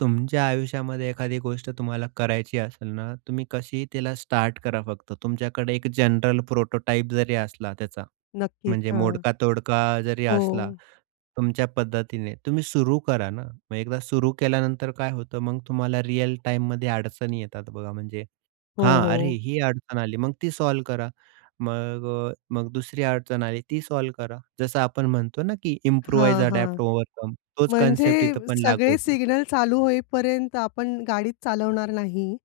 तुमच्या आयुष्यामध्ये एखादी गोष्ट तुम्हाला करायची असेल ना, तुम्ही कशीही तिला स्टार्ट करा. फक्त तुमच्याकडे एक जनरल प्रोटोटाइप जरी असला त्याचा, नक्कीच, म्हणजे हां. मोडका-तोडका जरी असला, हो. तुमच्या पद्धतीने तुम्ही सुरू करा ना. मग एकदा सुरू केल्यानंतर काय होतं, मग तुम्हाला रिअल टाईममध्ये अडचणी येतात. बघा म्हणजे हो, हां, अरे हो. ही अडचण आली, मग ती सॉल्व्ह करा. मग अ, मग दुसरी अडचण आली, ती सॉल्व्ह करा. जसं आपण म्हणतो ना, की इम्प्रूवाइज हां, हां. अडॅप्ट ओव्हरकम तोच म्हणजे कन्सेप्ट इथे पण लागू सगळे होतो. सिग्नल चालू होईपर्यंत आपण गाडीच चालवणार नाही.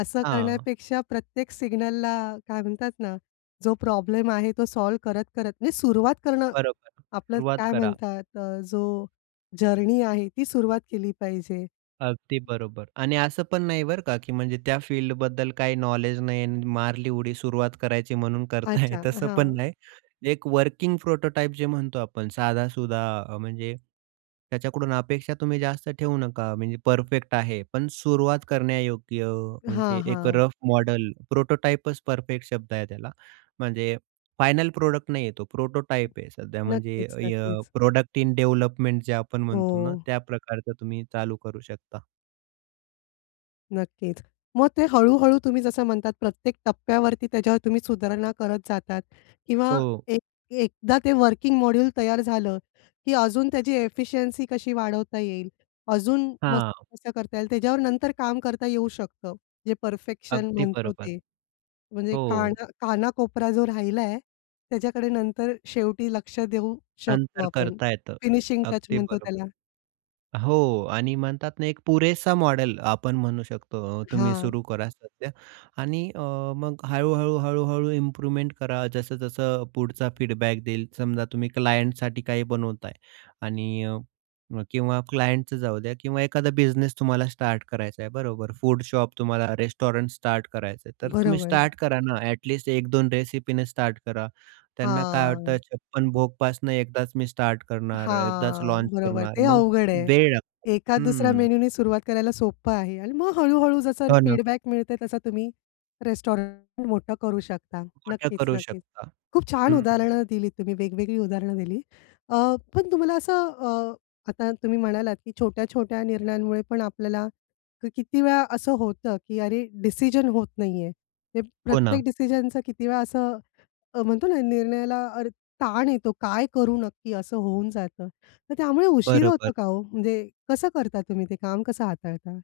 असं हां. करण्यापेक्षा प्रत्येक सिग्नलला काय म्हणतात ना, जो प्रॉब्लेम आहे, तो सॉल्व्ह करत-करत, म्हणजे सुरुवात करणं. बरोबर, आपलं सुरुवात काय करा. म्हणतात अ, जो जर्नी आहे, ती सुरुवात केली पाहिजे. अगदी बरोबर आणि असं पण नाही बरं का, की म्हणजे त्या फील्डबद्दल काही नॉलेज नाही आणि मारली उडी, सुरुवात करायची म्हणून करताय अच्छा, तसं पण हां. नाही. एक वर्किंग प्रोटोटाइप जे म्हणतो आपण, साधा-सुधा अ, म्हणजे त्याच्याकडून अपेक्षा तुम्ही जास्त ठेवू नका. म्हणजे परफेक्ट आहे, पण सुरुवात करण्यायोग्य. हां, म्हणजे एक हां. Rough model. प्रोटोटाइपच परफेक्ट शब्द आहे त्याला. म्हणजे फायनल प्रॉडक्ट नाहीये. तो प्रोटोटाइप आहे. सध्या म्हणजे नक्कीच, अ, नक्कीच. प्रॉडक्ट इन डेव्हलपमेंट जे आपण म्हणतो ना, हो. त्या प्रकारचं तुम्ही चालू करू शकता. नक्कीच, मग ते हळू-हळू तुम्ही जसं म्हणतात, प्रत्येक टप्प्यावरती त्याच्यावर तुम्ही सुधारणा करत जातात किंवा हो. एक एकदा ते वर्किंग मॉड्यूल तयार झालं, की अजून त्याची एफिशियन्सी कशी वाढवता येईल, अजून मस्त हां. कसं करता येईल, त्याच्यावर नंतर काम करता येऊ शकतं, जे परफेक्शन अगदी म्हणतो बरोबर. ते. म्हणजे हो. काना काना-कोपरा जो राहिला, त्याच्याकडे नंतर शेवटी लक्ष देऊ शकतो नंतर आपण. करता येतं. फिनिशिंग टच अगदी म्हणतो बरोबर. त्याला. हो आणि म्हणतात ना, एक पुरेसा मॉडेल आपण म्हणू शकतो. तुम्ही हां. सुरू करा सध्या आणि अ, मग हळू-हळू, हळू-हळू इम्प्रुव्हमेंट करा. जसं-जसं पुढचा फीडबॅक देईल. समजा, तुम्ही क्लायंटसाठी काही बनवताय आणि अ, किंवा क्लायंटच जाऊ द्या किंवा एखादा बिझनेस तुम्हाला स्टार्ट करायचं आहे, बरोबर. फूड शॉप, तुम्हाला रेस्टॉरंट स्टार्ट करायचं आहे, तर तुम्ही बरोबर. स्टार्ट करा ना. अ‍ॅट लिस्ट 1-2 रेसिपीने स्टार्ट करा. त्यांना काय हां. वाटतं, छप्पन भोगपासनं एकदाच मी स्टार्ट करणार, एकदाच हां, लॉन्च बरोबर. करणार, ते मग अवघड आहे. वेळ लागतो एका-दुसऱ्या हं. मेनूनी सुरुवात करायला सोपं आहे आणि मग हळू-हळू जसं हो ना. फीडबॅक मिळते, तसा तुम्ही रेस्टॉरंट मोठं करू शकता. मोठ्या करू नक्कीच-नक्कीच, शकता खूप छान हं. उदाहरणं दिलीत तुम्ही. वेगवेगळी उदाहरणं दिलीत. अ, पण तुम्हाला असं अ, आता तुम्ही म्हणालात, की छोट्या-छोट्या निर्णयांमुळे पण आपल्याला किती वेळा असं होतं, की अरे, डिसिजन होत नाहीये. ते हो प्रत्येक ना. डिसिजनचा किती वेळा असं अ, म्हणतो ना, निर्णयाला अरे, ताण येतो. काय करू नक्की, असं होऊन जातं. तर त्यामुळे उशीर बरोबर. होतो का हो? म्हणजे कसं करता तुम्ही ते काम, कसं हाताळता?